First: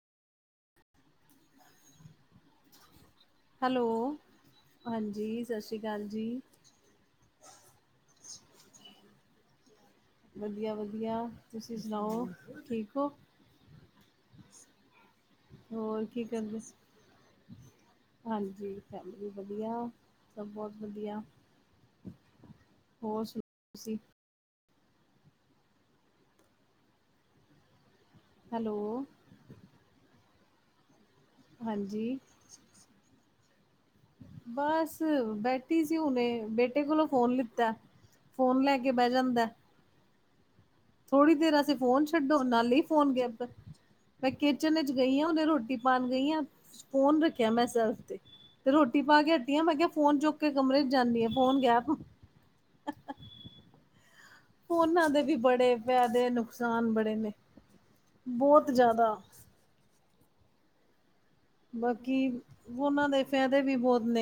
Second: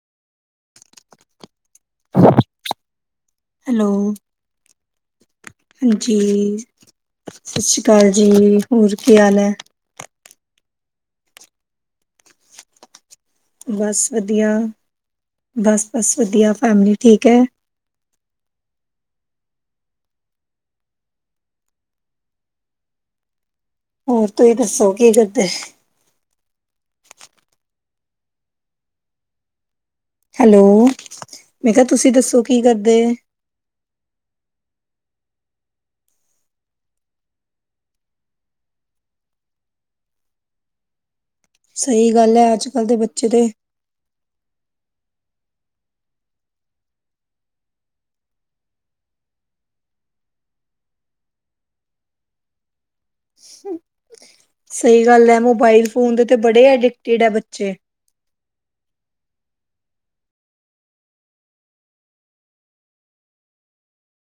Hello, ਹਾਂਜੀ। ਸਤਿ ਸ਼੍ਰੀ ਅਕਾਲ ਜੀ। ਹਾਂਜੀ ਸਤਿ ਸ਼੍ਰੀ ਅਕਾਲ ਜੀ। ਹੋਰ ਕੀ ਹਾਲ ਹੈ? ਵਧੀਆ- ਵਧੀਆ, ਤੁਸੀਂ ਸੁਣਾਓ ਠੀਕ ਹੋ? ਬਸ ਵਧੀਆ, ਬਸ- ਹੋਰ ਬਸ ਕੀ ਵਧੀਆ। ਕਰਦੇ ਸੀ? ਫੈਮਲੀ ਠੀਕ ਹੈ। ਹਾਂਜੀ, ਫੈਮਲੀ ਵਧੀਆ। ਸਭ ਬਹੁਤ ਵਧੀਆ। ਹੋਰ ਸੁਣਾਓ ਤੁਸੀਂ? ਹੋਰ ਤੁਸੀਂ ਦੱਸੋ ਕੀ ਕਰਦੇ? ਹੈਲੋ। ਹੈਲੋ। ਮੈਂ ਕਿਹਾ ਹਾਂਜੀ। ਤੁਸੀਂ ਦੱਸੋ ਕੀ ਕਰਦੇ ਬਸ, ਬੈਠੀ ਸੀ ਹੁਣੇ। ਬੇਟੇ ਕੋਲੋਂ ਫੋਨ ਲਿੱਤਾ। ਫੋਨ ਲੈ ਕੇ ਬਹਿ ਜਾਂਦਾ ਏ। ਥੋੜੀ ਦੇਰ ਅਸੀਤੇ ਫੋਨ ਸਹੀ ਗੱਲ ਛੱਡੋ, ਹੈ ਅੱਜ ਨਾਲੇ ਹੀ ਕੱਲ ਦੇ ਫੋਨ ਗ ਬੱਚੇ ਤੇ ਆਪਾਂ ਮੈਂ ਕਿਚਨ ਵਿਚ ਗਈ ਹਾਂ, ਉਹਨੇ ਰੋਟੀ ਪਾਉਣ ਗਈ ਆ। ਫੋਨ ਰੱਖਿਆ ਮੈਂ ਸੈਲਫ ਤੇ। ਤੇ ਰੋਟੀ ਪਾ ਕੇ ਹੱਟੀਆਂ। ਮੈਂ ਕਿਹਾ ਫੋਨ ਚੁੱਕ ਕੇ ਕਮਰੇ ਚ ਜਾਂਦੀ ਆ, ਫੋਨ ਗੈਬ। ਹ [unintelligible] ਸਹੀ ਫੋਨਾਂ ਦੇ ਗੱਲ ਵੀ ਹੈ ਬੜੇ ਮੋਬਾਇਲ ਫੋਨ ਦੇ ਫਾਇਦੇ ਤੇ ਬੜੇ ਨੁਕਸਾਨ ਅਡਿਕਟਡ ਹੈ ਨੇ ਬੱਚੇ ਬਹੁਤ ਜ਼ਿਆਦਾ ਬਾਕੀ ਉਹਨਾਂ ਦੇ ਫਾਇਦੇ ਵੀ ਬਹੁਤ ਨੇ